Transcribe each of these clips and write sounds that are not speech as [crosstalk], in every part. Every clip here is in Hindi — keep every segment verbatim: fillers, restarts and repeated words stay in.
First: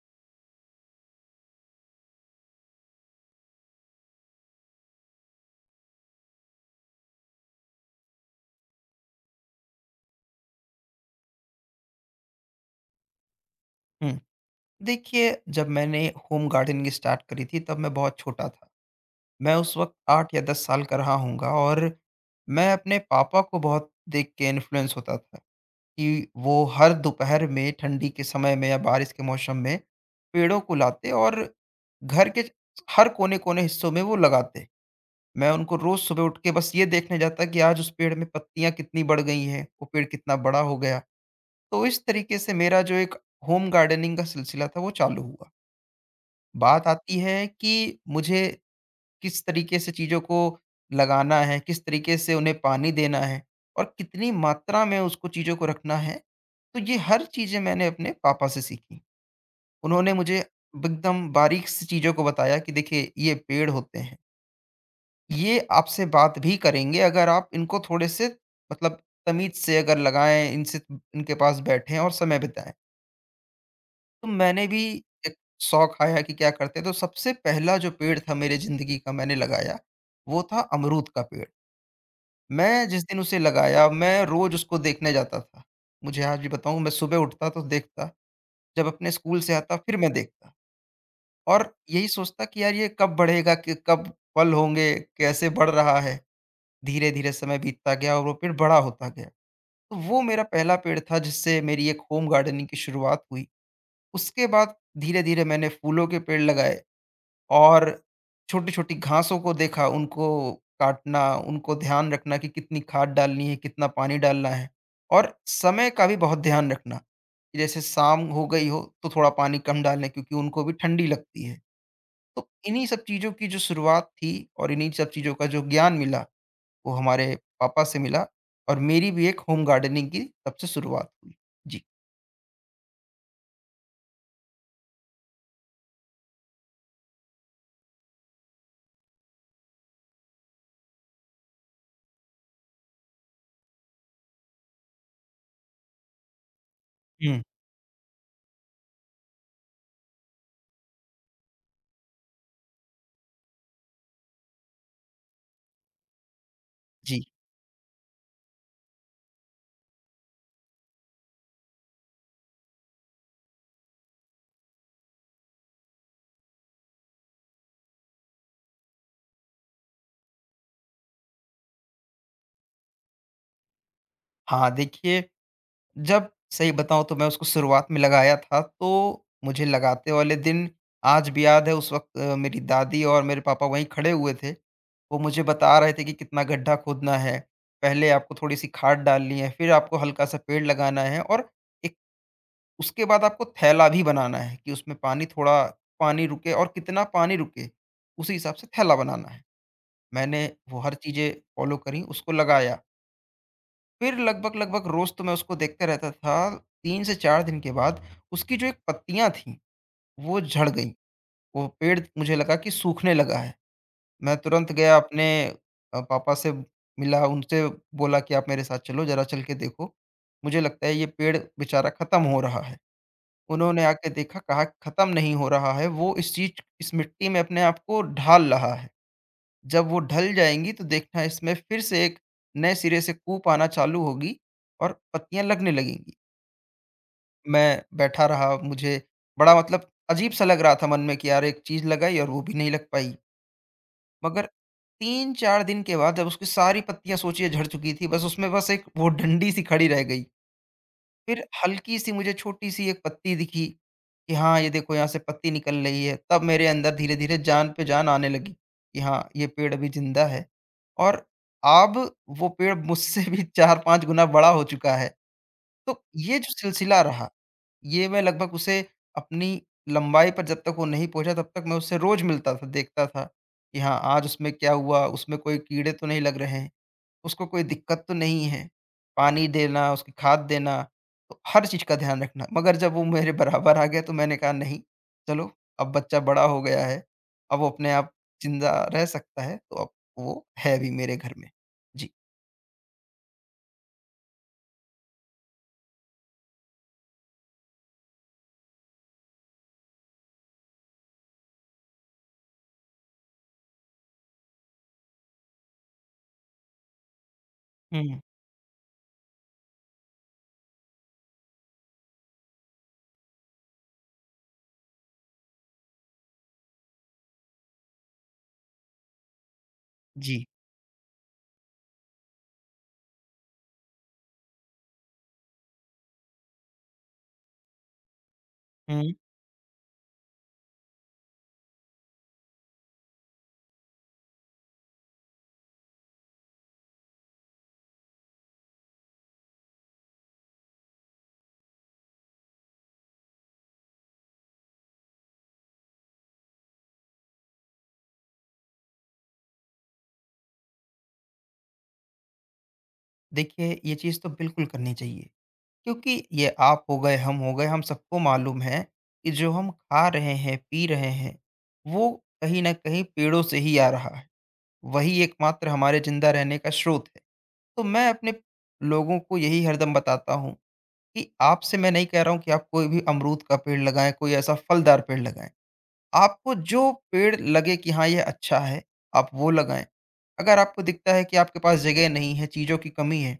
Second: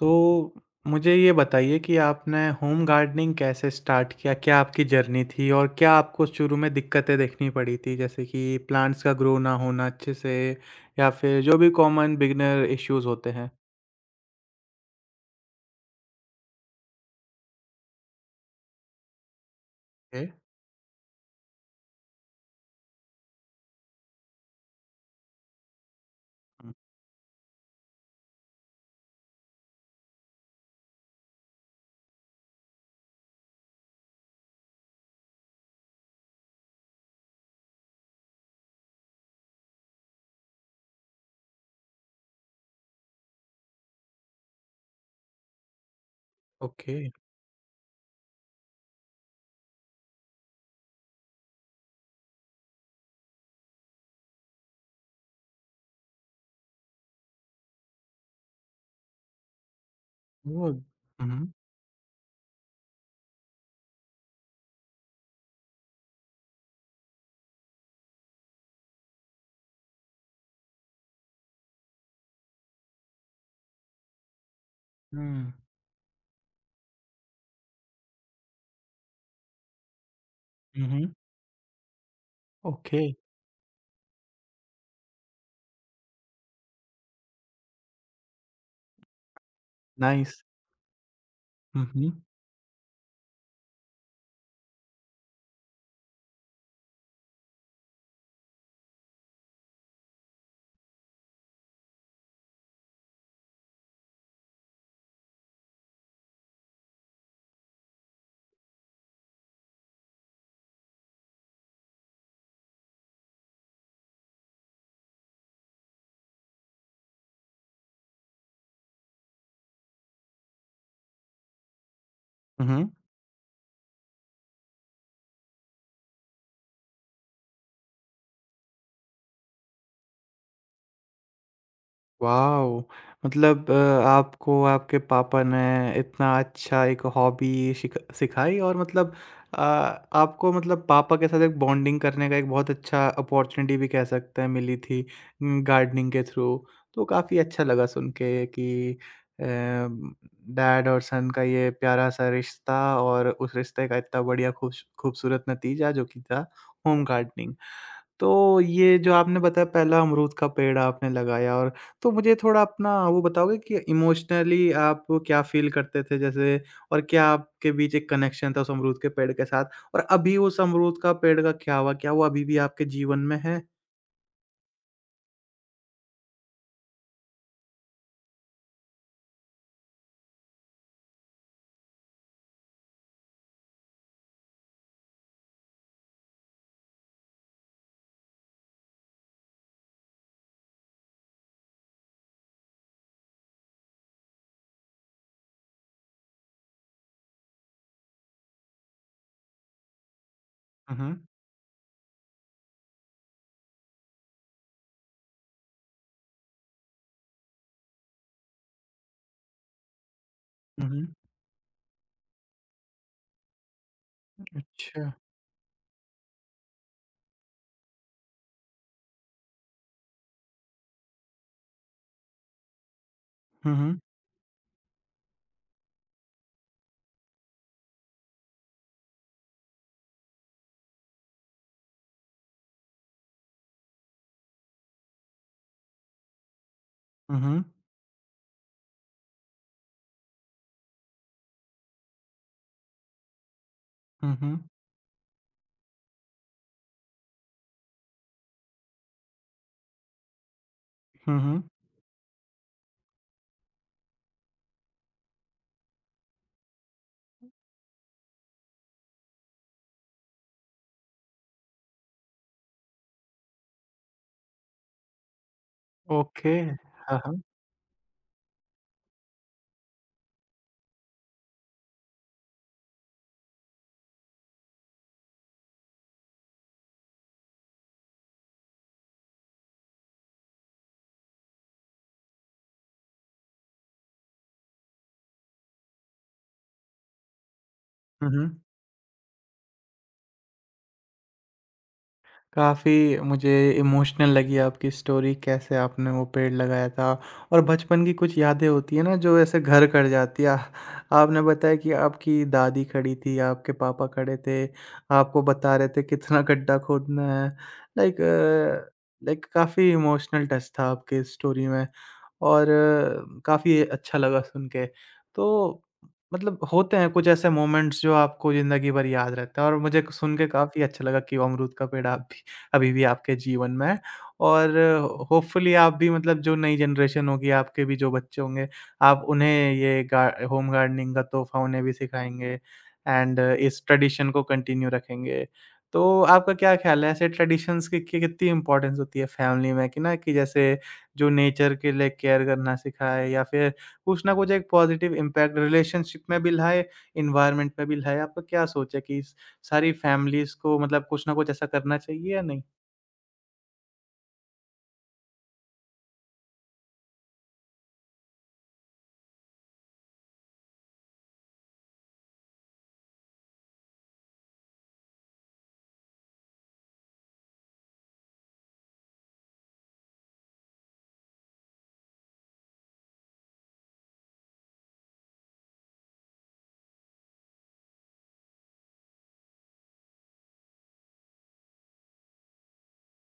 तो मुझे ये बताइए कि आपने होम गार्डनिंग कैसे स्टार्ट किया? क्या आपकी जर्नी थी और क्या आपको शुरू में दिक्कतें देखनी पड़ी थी? जैसे कि प्लांट्स का ग्रो ना होना अच्छे से या फिर जो भी कॉमन बिगिनर इश्यूज़ होते हैं? हुँ। देखिए, जब मैंने होम गार्डनिंग स्टार्ट करी थी तब मैं बहुत छोटा था। मैं उस वक़्त ओके। आठ या दस साल का रहा होऊँगा और मैं अपने पापा को बहुत देख के इन्फ्लुएंस होता था। कि वो हुँ, हर दोपहर में ठंडी के समय में या बारिश के मौसम में पेड़ों को लाते और घर के हर कोने-कोने हिस्सों में वो लगाते। मैं उनको रोज़ सुबह उठ के बस ये देखने जाता कि आज उस पेड़ में पत्तियाँ कितनी बढ़ गई हैं, वो पेड़ कितना बड़ा हो गया। तो इस तरीके से मेरा जो एक होम गार्डनिंग का सिलसिला था वो चालू हुआ। बात ओके। आती है कि मुझे किस तरीके से चीज़ों को लगाना है, किस तरीके से उन्हें पानी देना है और कितनी मात्रा में उसको चीज़ों को रखना है। तो ये हर चीज़ें मैंने अपने पापा से सीखी। उन्होंने मुझे ओह! एकदम हुँ, हुँ। बारीक से चीज़ों को बताया कि देखिए ये पेड़ होते हैं, ये आपसे बात भी करेंगे अगर आप इनको थोड़े से मतलब तमीज़ से अगर लगाएँ, इनसे इनके पास बैठें और समय बिताएँ। तो मैंने भी एक शौक आया कि क्या करते हैं, तो सबसे पहला जो पेड़ था मेरे ज़िंदगी का मैंने लगाया, वो था हुँ, अमरूद हुँ, का पेड़। मैं ओके, जिस दिन उसे लगाया, मैं रोज़ उसको देखने जाता था। मुझे आज भी बताऊँ मैं सुबह उठता तो देखता, जब अपने स्कूल से आता फिर मैं नाइस। देखता और हुँ, यही हुँ। सोचता कि यार ये कब बढ़ेगा, कि कब फल होंगे, कैसे बढ़ रहा है। धीरे-धीरे समय बीतता गया और वो पेड़ बड़ा होता गया। तो वो मेरा पहला पेड़ था जिससे मेरी एक होम गार्डनिंग की शुरुआत हुई। उसके बाद धीरे-धीरे मैंने फूलों के पेड़ लगाए। और छोटी-छोटी घासों को देखा, उनको काटना, उनको ध्यान रखना कि कितनी खाद डालनी है, कितना पानी डालना है और समय का भी बहुत ध्यान रखना। कि जैसे शाम हो गई हो तो थोड़ा पानी कम डालें क्योंकि उनको भी ठंडी लगती है। तो हुँ, इन्हीं हुँ। सब चीज़ों की जो शुरुआत थी और इन्हीं सब चीज़ों का जो ज्ञान मिला वो हमारे पापा से मिला और मेरी भी एक होम गार्डनिंग की तब से शुरुआत हुई। जी। वाओ! मतलब अ, आपको आपके पापा ने इतना अच्छा एक हॉबी शिख सिखाई और मतलब अ, आपको मतलब पापा के साथ एक बॉन्डिंग करने का एक बहुत अच्छा अपॉर्च्युनिटी भी कह सकते हैं मिली थी उम, गार्डनिंग के थ्रू। तो काफ़ी हुँ। अच्छा लगा सुन के कि अ, डैड और सन का ये प्यारा-सा रिश्ता और उस रिश्ते का इतना बढ़िया खूबस खूबसूरत नतीजा जो कि था होम जी। गार्डनिंग। तो ये जो आपने बताया पहला अमरूद का पेड़ आपने लगाया और तो मुझे थोड़ा अपना वो बताओगे कि इमोशनली आप क्या फ़ील करते थे जैसे और क्या आपके बीच एक कनेक्शन था उस अमरूद के पेड़ के साथ? और अभी उस अमरूद का पेड़ का क्या हुआ? क्या वो अभी भी आपके जीवन में है? हाँ, देखिए, जब सही बताऊँ तो मैं उसको शुरुआत में लगाया था, तो मुझे लगाते वाले दिन आज भी याद है। उस वक़्त अ, मेरी दादी और मेरे पापा वहीं खड़े हुए थे। वो मुझे बता रहे थे कि कितना गड्ढा खोदना है, पहले आपको थोड़ी-सी खाद डालनी है, फिर आपको हल्का-सा पेड़ लगाना है और एक उसके बाद आपको थैला भी बनाना है कि उसमें पानी थोड़ा पानी रुके और कितना पानी रुके, उसी हिसाब से थैला बनाना है। मैंने वो हर हुँ, हुँ। चीज़ें फ़ॉलो करी, उसको लगाया। फिर लगभग, लगभग रोज़ तो मैं उसको देखता रहता था, तीन से चार दिन के बाद उसकी जो एक पत्तियाँ थीं, वो झड़ हुँ, गईं। हुँ। वो पेड़ मुझे लगा कि सूखने लगा है। मैं तुरंत गया अच्छा। अपने अ, पापा से मिला, उनसे बोला कि आप मेरे साथ चलो, ज़रा चल के देखो। मुझे लगता है ये पेड़ बेचारा ख़त्म हो रहा है। हुँ, उन्होंने हुँ। आके देखा, कहा ख़त्म नहीं हो रहा है, वो इस चीज़ इस मिट्टी में अपने आप को ढाल रहा है। जब वो ढल जाएँगी तो देखना इसमें फिर से एक नए सिरे से कूप आना चालू होगी और पत्तियाँ लगने लगेंगी। हुँ, हुँ। मैं बैठा रहा, मुझे बड़ा मतलब अजीब-सा लग रहा था मन में कि यार एक चीज़ लगाई और वो भी नहीं लग पाई। हुँ, मगर हुँ। तीन चार दिन के बाद जब उसकी सारी पत्तियाँ सोचिए झड़ चुकी थी, बस उसमें बस एक वो डंडी सी खड़ी रह गई। हुँ, फिर हुँ। हल्की-सी मुझे छोटी-सी एक पत्ती दिखी, कि हाँ, ये देखो यहाँ से पत्ती निकल रही है। तब मेरे अंदर धीरे-धीरे जान पे जान आने लगी, कि हाँ, ये पेड़ अभी ज़िंदा है और अब वो पेड़ मुझसे भी [laughs] चार पाँच गुना बड़ा हो चुका है। तो ये जो ओके। सिलसिला हाँ, रहा, हाँ। ये मैं लगभग उसे अपनी लंबाई पर जब तक वो नहीं पहुँचा, तब तक मैं उससे रोज़ मिलता था, देखता था, कि हाँ, आज उसमें क्या हुआ? उसमें कोई कीड़े तो नहीं लग रहे हैं। उसको कोई दिक्कत तो नहीं है। पानी देना, उसकी खाद देना, तो हर चीज़ का ध्यान रखना। मगर जब वो मेरे बराबर आ गया तो मैंने कहा नहीं, चलो अब बच्चा बड़ा हो गया है, अब वो अपने आप हुँ, हुँ। ज़िंदा रह सकता है, तो अब वो है भी मेरे घर में। जी। काफ़ी मुझे इमोशनल लगी आपकी स्टोरी कैसे आपने वो पेड़ लगाया था और बचपन की कुछ यादें होती है ना जो ऐसे घर कर जाती है। आ- आपने बताया कि आपकी दादी खड़ी थी, आपके पापा खड़े थे, आपको बता रहे थे कितना गड्ढा खोदना है। हुँ, लाइक अ, लाइक काफ़ी इमोशनल टच था आपके स्टोरी में और काफ़ी अच्छा लगा सुन के। तो मतलब होते हैं कुछ ऐसे मोमेंट्स जो आपको ज़िंदगी भर याद रहते हैं और मुझे सुन जी। के काफ़ी अच्छा लगा कि अमरूद का पेड़ आप भी अभी भी आपके जीवन में और होपफुली आप भी मतलब जो नई जनरेशन होगी, आपके भी जो बच्चे होंगे, हुँ। आप उन्हें ये गा होम गार्डनिंग का तोहफ़ा उन्हें भी सिखाएँगे एंड इस ट्रेडिशन को कंटिन्यू रखेंगे। तो आपका क्या ख़्याल है ऐसे ट्रेडिशंस की कि कितनी इम्पोर्टेंस होती है फैमिली में कि ना कि जैसे जो नेचर के लिए केयर करना सिखाए या फिर कुछ ना कुछ एक पॉज़िटिव इम्पैक्ट रिलेशनशिप में भी लाए, एनवायरनमेंट में भी लाए? आपका क्या सोच है कि इस- सारी फैमिलीज़ को मतलब कुछ ना कुछ ऐसा करना चाहिए या नहीं? देखिए, ये चीज़ तो बिल्कुल करनी चाहिए, क्योंकि ये आप हो गए, हम हो गए, हम सबको मालूम है कि जो हम खा रहे हैं, पी रहे हैं, वो कहीं न कहीं पेड़ों से ही आ रहा है। वही एकमात्र हमारे ज़िंदा रहने का स्रोत है। तो मैं अपने लोगों को यही हरदम बताता हूँ कि आपसे मैं नहीं कह रहा हूँ कि आप कोई भी अमरूद का पेड़ लगाएँ, कोई ऐसा फलदार पेड़ लगाएँ। आपको जो पेड़ लगे कि हाँ, ये अच्छा है, आप वो लगाएँ। अगर आपको दिखता है कि आपके पास जगह नहीं है, चीज़ों की कमी है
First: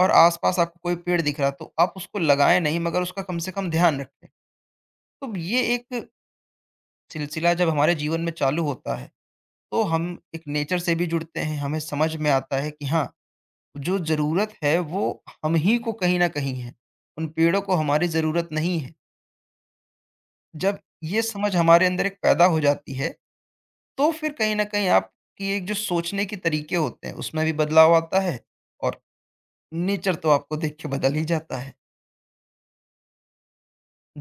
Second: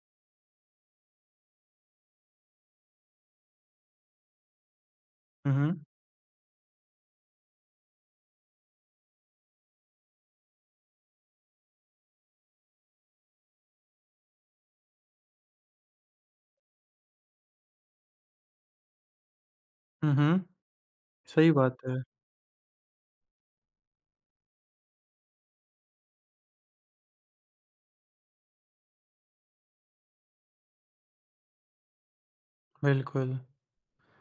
और आस-पास आपको कोई पेड़ दिख रहा है, तो आप उसको लगाएँ नहीं मगर उसका कम से कम ध्यान रखें। तो हुँ, ये हुँ। एक सिलसिला जब हमारे जीवन में चालू होता है, तो हम एक नेचर से भी जुड़ते हैं, हमें समझ में आता है कि हाँ, जो ज़रूरत है वो हम ही को कहीं न कहीं है। उन पेड़ों को हमारी ज़रूरत नहीं है। हुँ, हुँ। जब ये सही समझ बात हमारे है, अंदर एक पैदा हो जाती है, तो फिर कहीं न कहीं आपकी एक जो सोचने के तरीके होते हैं उसमें भी बदलाव आता है और नेचर तो आपको देख के बदल ही जाता है। बिल्कुल।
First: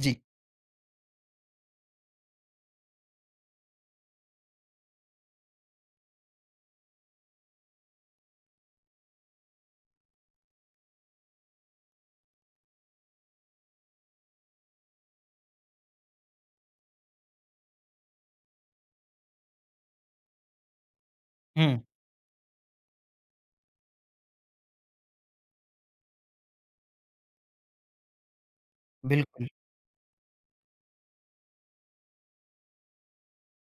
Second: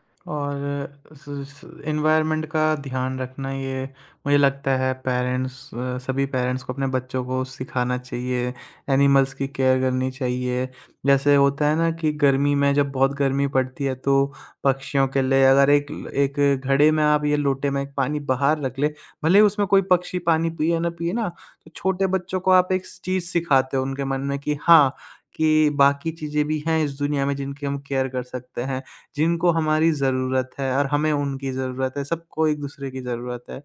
जी। और स एनवायरनमेंट का ध्यान रखना ये मुझे लगता है पेरेंट्स अ, सभी पेरेंट्स को अपने बच्चों को सिखाना चाहिए, एनिमल्स की केयर करनी चाहिए। जैसे होता है ना कि गर्मी में जब बहुत गर्मी पड़ती है तो पक्षियों के लिए अगर एक एक घड़े में आप ये लोटे में एक पानी बाहर रख ले, भले ही उसमें कोई पक्षी पानी पिए ना पिए ना, तो हुँ, छोटे बच्चों को आप एक चीज़ सिखाते हो उनके मन में कि हाँ, कि बाकी चीज़ें भी हैं इस दुनिया में जिनकी हम केयर कर सकते हैं। बिल्कुल। जिनको हमारी ज़रूरत है और हमें उनकी ज़रूरत है, सबको एक-दूसरे की ज़रूरत है।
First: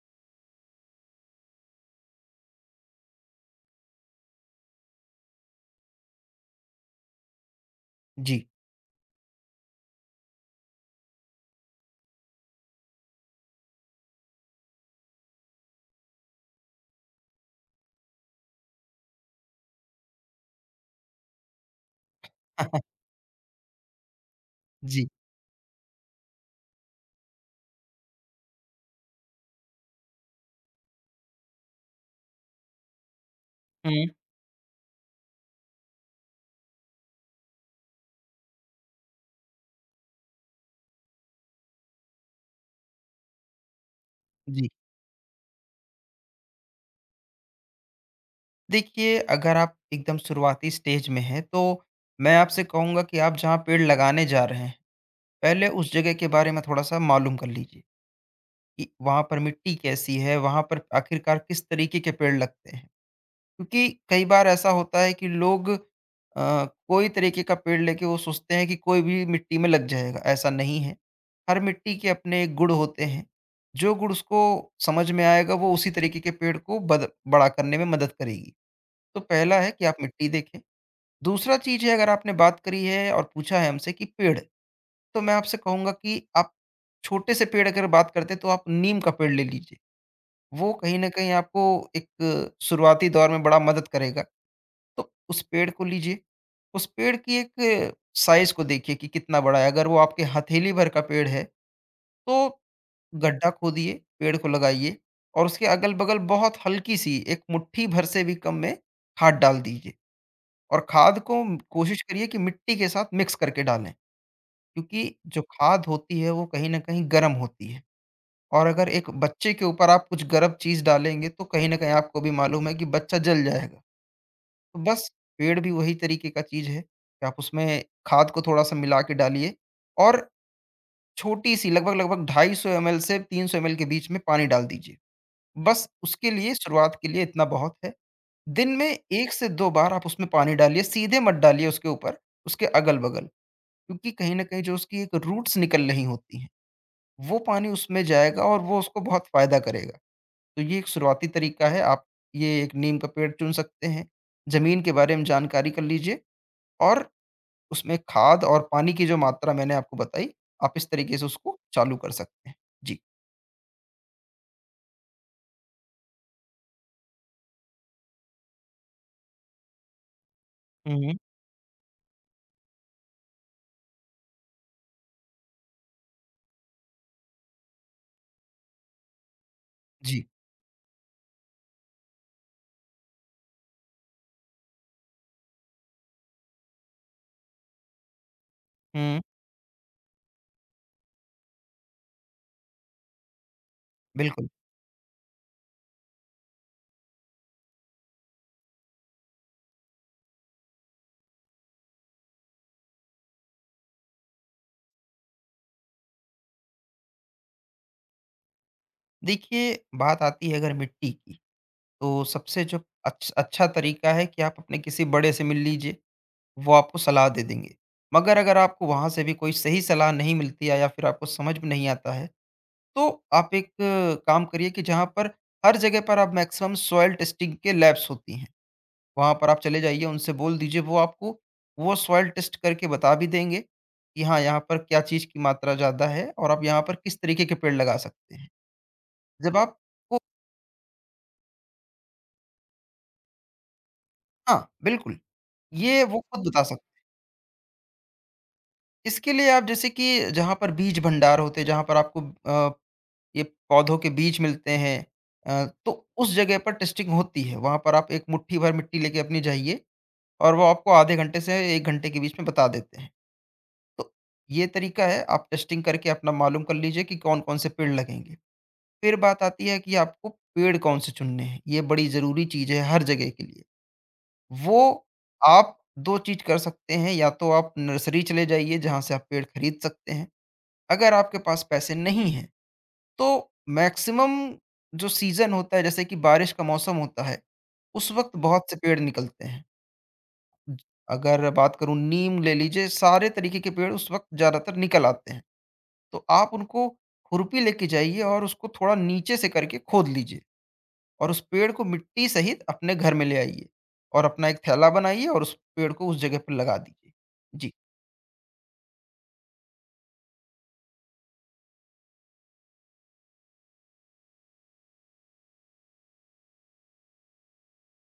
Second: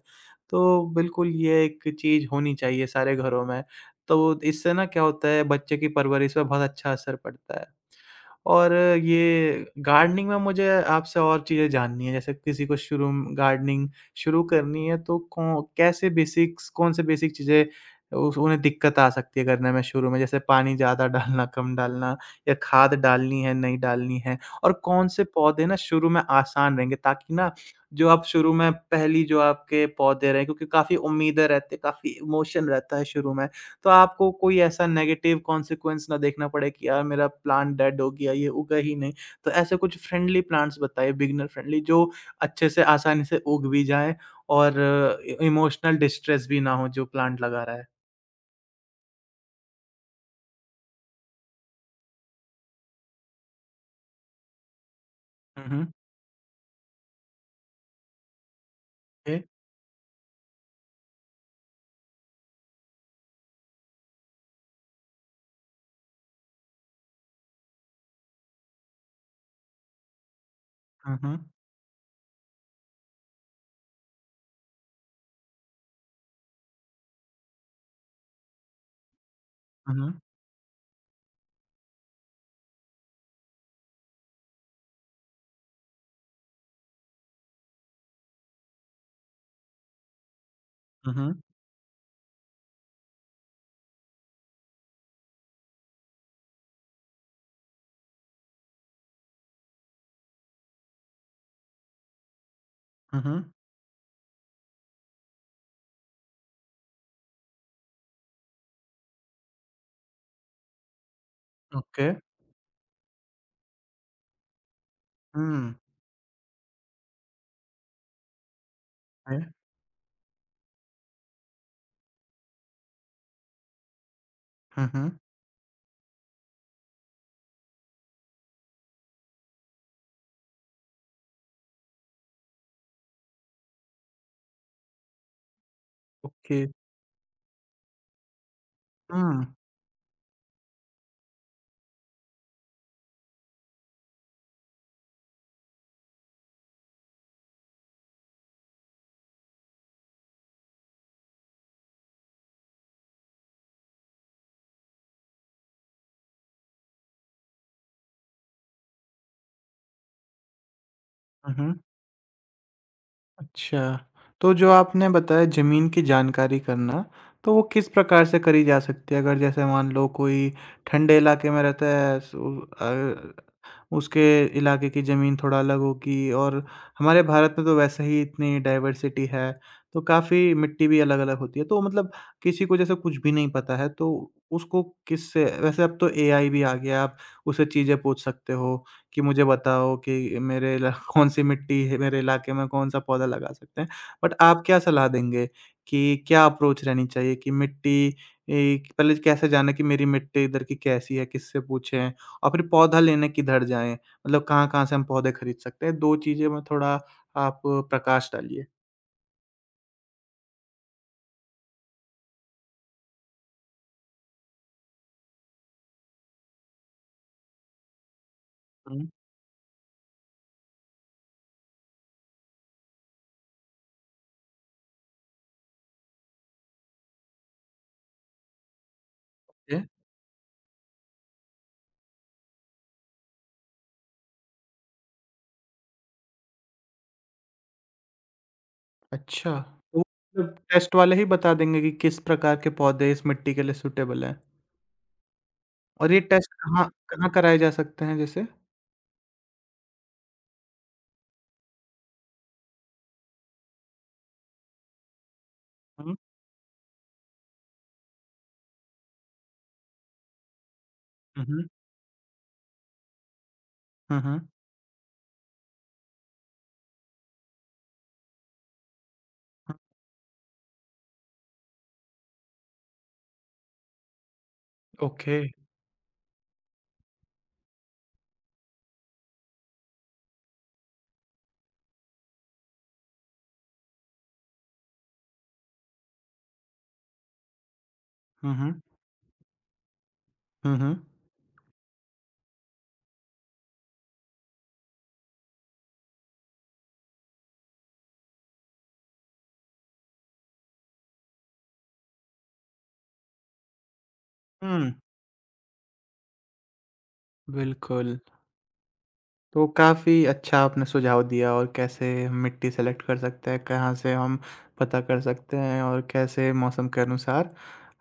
तो बिल्कुल ये एक चीज़ होनी चाहिए सारे घरों में, तो इससे ना क्या होता है बच्चे की परवरिश पे बहुत अच्छा असर पड़ता है। जी। और ये गार्डनिंग में मुझे आपसे और चीज़ें जाननी है, जैसे किसी को शुरू म गार्डनिंग शुरू करनी है तो कौन कैसे बेसिक्स कौन से बेसिक चीज़ें उ उन्हें दिक्कत आ सकती है करने में शुरू में? जैसे पानी ज़्यादा [laughs] डालना, कम डालना या खाद [laughs] डालनी है, नहीं डालनी है? और जी। कौन से पौधे ना शुरू में आसान रहेंगे ताकि ना जो आप शुरू में पहली जो आपके पौधे रहे क्योंकि काफ़ी उम्मीदें रहती हैं, काफ़ी इमोशन रहता है शुरू में। तो हुँ, आपको कोई ऐसा नेगेटिव कॉन्सिक्वेंस ना देखना पड़े कि यार मेरा प्लांट डेड हो गया, ये उगा ही नहीं। तो ऐसे कुछ फ्रेंडली प्लांट्स बताइए बिगिनर फ्रेंडली जो अच्छे से आसानी से उग भी जाएँ जी। और इ इमोशनल डिस्ट्रेस भी ना हो जो प्लांट लगा रहा है। देखिए, अगर आप एकदम शुरुआती स्टेज में हैं तो मैं आपसे कहूँगा कि आप जहाँ पेड़ लगाने जा रहे हैं, हुँ, पहले हुँ। उस जगह के बारे में थोड़ा-सा मालूम कर लीजिए। कि वहाँ ओके। पर मिट्टी कैसी है, वहाँ पर आखिरकार किस तरीके के पेड़ लगते हैं। क्योंकि कई बार ऐसा होता है कि लोग अ, कोई तरीके का पेड़ लेके वो सोचते हैं कि कोई भी मिट्टी में लग जाएगा, ऐसा नहीं है। हुँ, हुँ। हर मिट्टी के अपने गुण होते हैं, जो गुण उसको समझ में आएगा वो उसी तरीके के पेड़ को बद बड़ा करने में मदद करेगी। तो पहला है कि आप हुँ, हुँ। मिट्टी देखें, दूसरा चीज़ है अगर आपने बात करी है और पूछा है हमसे कि पेड़, तो मैं आपसे कहूँगा कि आप छोटे से पेड़ अगर बात करते हैं तो आप नीम का पेड़ ले लीजिए। वो कहीं न हुँ, कहीं हुँ। आपको एक शुरुआती दौर में बड़ा मदद करेगा। तो उस पेड़ को लीजिए, उस पेड़ की एक साइज़ को देखिए कि कितना बड़ा है, अगर वो आपके हथेली भर का पेड़ है, तो हुँ, हुँ। गड्ढा खोदिए, पेड़ को लगाइए और उसके अगल-बगल बहुत हल्की-सी एक मुट्ठी भर से भी कम में खाद डाल दीजिए और खाद को कोशिश ओके। करिए कि मिट्टी के साथ मिक्स करके डालें, क्योंकि जो हुँ। खाद होती है वो कहीं न कहीं गर्म होती है। और अगर एक ओके। बच्चे के ऊपर आप कुछ गर्म चीज़ डालेंगे, तो कहीं न कहीं आपको भी मालूम है कि बच्चा जल जाएगा। तो हुँ, बस हुँ। पेड़ भी वही तरीके का चीज़ है कि आप उसमें खाद को थोड़ा-सा मिला के डालिए और छोटी-सी लगभग-लगभग दो सौ पचास एमएल से तीन सौ एमएल के बीच में पानी डाल दीजिए। बस उसके लिए ओके। शुरुआत के लिए इतना बहुत है। दिन में एक हुँ। से दो बार आप उसमें पानी डालिए, सीधे मत डालिए उसके ऊपर, उसके अगल-बगल क्योंकि कहीं न कहीं जो उसकी एक रूट्स निकल रही होती हैं, वो पानी उसमें जाएगा और वो उसको बहुत फ़ायदा करेगा। तो ये एक शुरुआती तरीका है। आप ये एक नीम का पेड़ चुन सकते हैं। ज़मीन के बारे में जानकारी कर लीजिए और उसमें खाद और पानी की जो मात्रा मैंने आपको बताई, आप इस तरीके से हुँ, उसको हुँ। चालू कर सकते हैं। जी। अच्छा, तो जो आपने बताया ज़मीन की जानकारी करना, तो वो किस प्रकार से करी जा सकती है? अगर जैसे मान लो कोई हुँ, हुँ। ठंडे इलाके में रहता है सो अ उसके इलाके की ज़मीन थोड़ा अलग होगी और हमारे भारत में तो वैसे ही इतनी डाइवर्सिटी है, तो जी। काफ़ी मिट्टी भी अलग-अलग होती है। तो मतलब किसी को जैसे कुछ भी नहीं पता है तो उसको किससे वैसे अब तो एआई भी आ गया, आप उससे चीज़ें पूछ सकते हो हुँ, कि मुझे बताओ कि मेरे इला [laughs] कौन-सी मिट्टी है, मेरे इलाके में कौन-सा पौधा लगा सकते हैं। बट बिल्कुल। आप क्या सलाह देंगे कि क्या अप्रोच रहनी चाहिए कि मिट्टी ए, पहले कैसे जानें कि मेरी मिट्टी इधर की कैसी है, किससे पूछें? और फिर पौधा लेने किधर जाएँ? मतलब कहाँ-कहाँ से हम पौधे खरीद सकते हैं? दो चीज़ें में थोड़ा आप प्रकाश डालिए। देखिए, बात आती है अगर मिट्टी की, तो सबसे जो अच्छ अच्छा तरीका है कि आप अपने किसी बड़े से मिल लीजिए, वो आपको सलाह दे देंगे। मगर अगर आपको हुँ। वहाँ से भी कोई सही सलाह नहीं मिलती है या फिर आपको समझ में नहीं आता है तो आप एक अ, काम करिए कि जहाँ पर हर जगह पर आप मैक्सिमम सॉइल टेस्टिंग के लैब्स होती हैं, वहाँ पर आप चले ये जाइए, उनसे बोल दीजिए वो आपको वो सॉइल टेस्ट करके बता भी देंगे कि हाँ, यहाँ पर क्या चीज़ की मात्रा ज़्यादा है और आप यहाँ पर किस तरीके के पेड़ लगा सकते हैं। अच्छा, जब तो आपको मतलब टेस्ट वाले ही बता देंगे कि किस प्रकार के पौधे इस मिट्टी के लिए सूटेबल हैं। हाँ, बिल्कुल, ये और वो ये खुद टेस्ट बता सकते कहाँ हैं। कहाँ कराए जा सकते हैं जैसे? इसके लिए आप जैसे कि जहाँ पर बीज भंडार होते हैं, जहाँ पर आपको अ, ये पौधों के बीज मिलते हैं अ, तो हुँ, उस जगह पर टेस्टिंग होती है। वहाँ पर आप एक मुट्ठी भर मिट्टी लेके अपनी जाइए और वो आपको आधे घंटे हुँ, से हुँ, एक घंटे के बीच में बता देते हैं। तो हुँ, हुँ, ये तरीका है, आप टेस्टिंग करके अपना मालूम कर लीजिए कि कौन-कौन से पेड़ लगेंगे। फिर बात आती हुँ, है कि आपको पेड़ कौन-से चुनने हैं, ये बड़ी ज़रूरी चीज़ है हर जगह के लिए। वो ओके। आप दो चीज़ कर सकते हैं, या तो आप नर्सरी चले जाइए जहाँ से आप पेड़ खरीद सकते हैं। अगर आपके पास पैसे नहीं हैं, तो मैक्सिमम जो सीज़न होता है जैसे कि बारिश का मौसम होता है, उस वक़्त हुँ, बहुत हुँ, से पेड़ निकलते हैं। हुँ, हुँ, अगर बात करूँ नीम ले लीजिए, सारे तरीके के पेड़ उस वक़्त ज़्यादातर निकल आते हैं। तो आप उनको खुरपी लेके जाइए और उसको थोड़ा नीचे से करके खोद लीजिए और उस पेड़ को मिट्टी सहित अपने घर में ले आइए और अपना एक थैला हुँ, बनाइए और उस पेड़ को उस जगह पे लगा दीजिए। जी। बिल्कुल। तो काफ़ी अच्छा आपने सुझाव दिया और कैसे हम मिट्टी सेलेक्ट कर सकते हैं, कहाँ से हम पता कर सकते हैं और कैसे मौसम के अनुसार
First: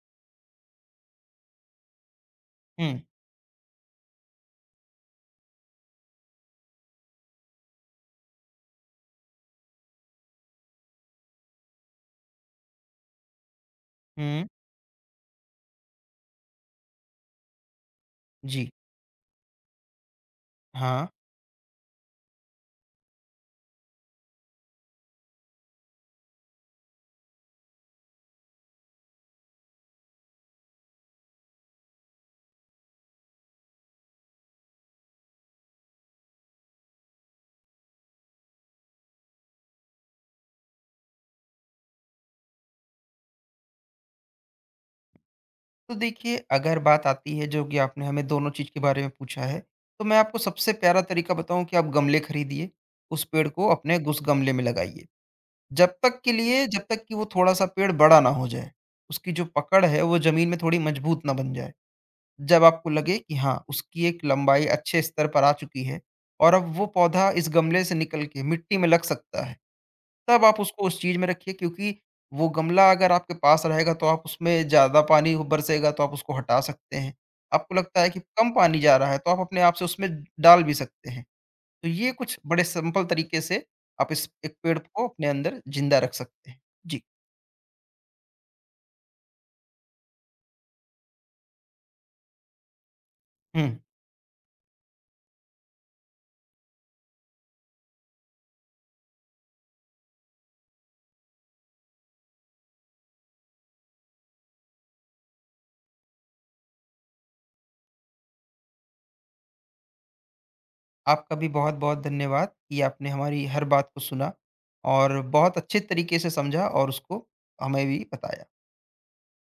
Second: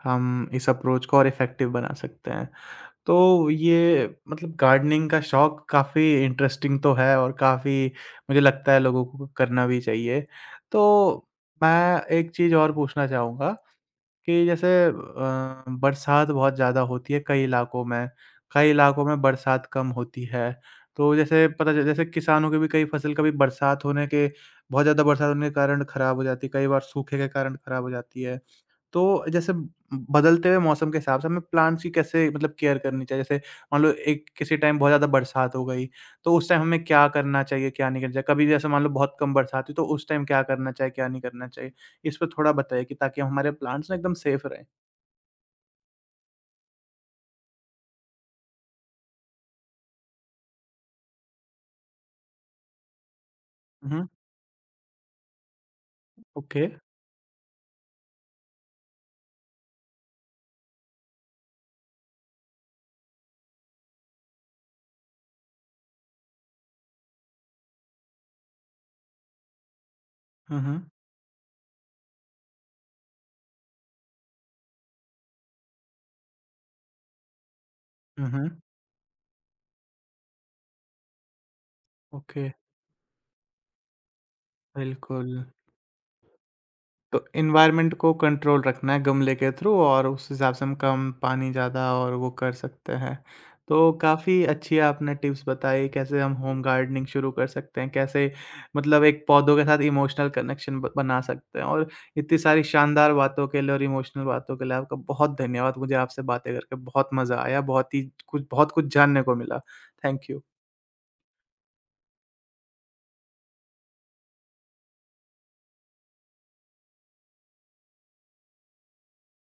हम इस अप्रोच को और इफ़ेक्टिव बना सकते हैं। हुँ, तो ये मतलब गार्डनिंग का शौक काफ़ी इंटरेस्टिंग तो है और काफ़ी मुझे लगता है लोगों को करना भी चाहिए। तो मैं एक चीज़ और पूछना चाहूँगा कि हुँ, जैसे अ, बरसात बहुत ज़्यादा होती है कई इलाकों में, जी, कई इलाकों में बरसात कम होती है। हाँ। तो जैसे पता चल जैसे किसानों की भी कई फसल कभी बरसात होने के बहुत ज़्यादा बरसात होने के कारण खराब हो जाती है, कई बार सूखे के कारण खराब हो जाती है। तो जैसे बदलते हुए मौसम के हिसाब से हमें प्लांट्स की कैसे मतलब केयर करनी चाहिए? जैसे मान लो एक किसी टाइम बहुत ज़्यादा बरसात हो गई, तो उस टाइम हमें क्या करना चाहिए, क्या नहीं करना चाहिए? कभी जैसे मान लो बहुत कम बरसात हुई, तो उस टाइम क्या करना चाहिए, क्या नहीं करना चाहिए? इस पे थोड़ा बताइए कि ताकि हमारे प्लांट्स ना एकदम सेफ रहें। तो देखिए, अगर बात आती है जो कि आपने हमें दोनों चीज़ के बारे में पूछा है, तो मैं आपको सबसे प्यारा तरीका बताऊँ कि आप गमले खरीदिए, उस पेड़ को हुँ, अपने हुँ। उस गमले में लगाइए। जब तक के ओके। लिए जब तक कि वो थोड़ा-सा पेड़ बड़ा ना हो जाए, उसकी जो पकड़ है वो ज़मीन में थोड़ी मजबूत ना बन जाए। जब आपको लगे कि हाँ, उसकी एक लंबाई अच्छे स्तर पर आ चुकी है और अब वो पौधा इस गमले से निकल के मिट्टी में लग सकता है, तब आप हुँ, हुँ। उसको उस चीज़ में रखिए क्योंकि वो गमला अगर आपके पास रहेगा तो आप उसमें ज़्यादा पानी हो बरसेगा तो आप उसको हटा सकते हैं। आपको लगता है कि हुँ, कम हुँ। पानी जा रहा है तो आप अपने आप से उसमें डाल भी सकते हैं। तो ये कुछ ओके, बड़े सिंपल तरीके से आप इस एक पेड़ को अपने बिल्कुल। अंदर जिंदा रख सकते हैं। जी। तो एनवायरनमेंट को कंट्रोल रखना है गमले के थ्रू और उस हिसाब से हम कम पानी ज़्यादा और वो कर सकते हैं। हुँ। तो काफ़ी अच्छी आपने टिप्स बताई कैसे हम होम गार्डनिंग शुरू कर सकते हैं, कैसे मतलब एक पौधों के साथ इमोशनल कनेक्शन ब बना सकते हैं और इतनी सारी शानदार बातों के लिए और इमोशनल बातों के लिए आपका बहुत धन्यवाद। मुझे आपसे बातें करके बहुत मज़ा आया, बहुत ही कुछ बहुत कुछ जानने को मिला। Thank you. आपका भी बहुत-बहुत धन्यवाद कि आपने हमारी हर बात को सुना और बहुत अच्छे तरीके से समझा और उसको हमें भी बताया।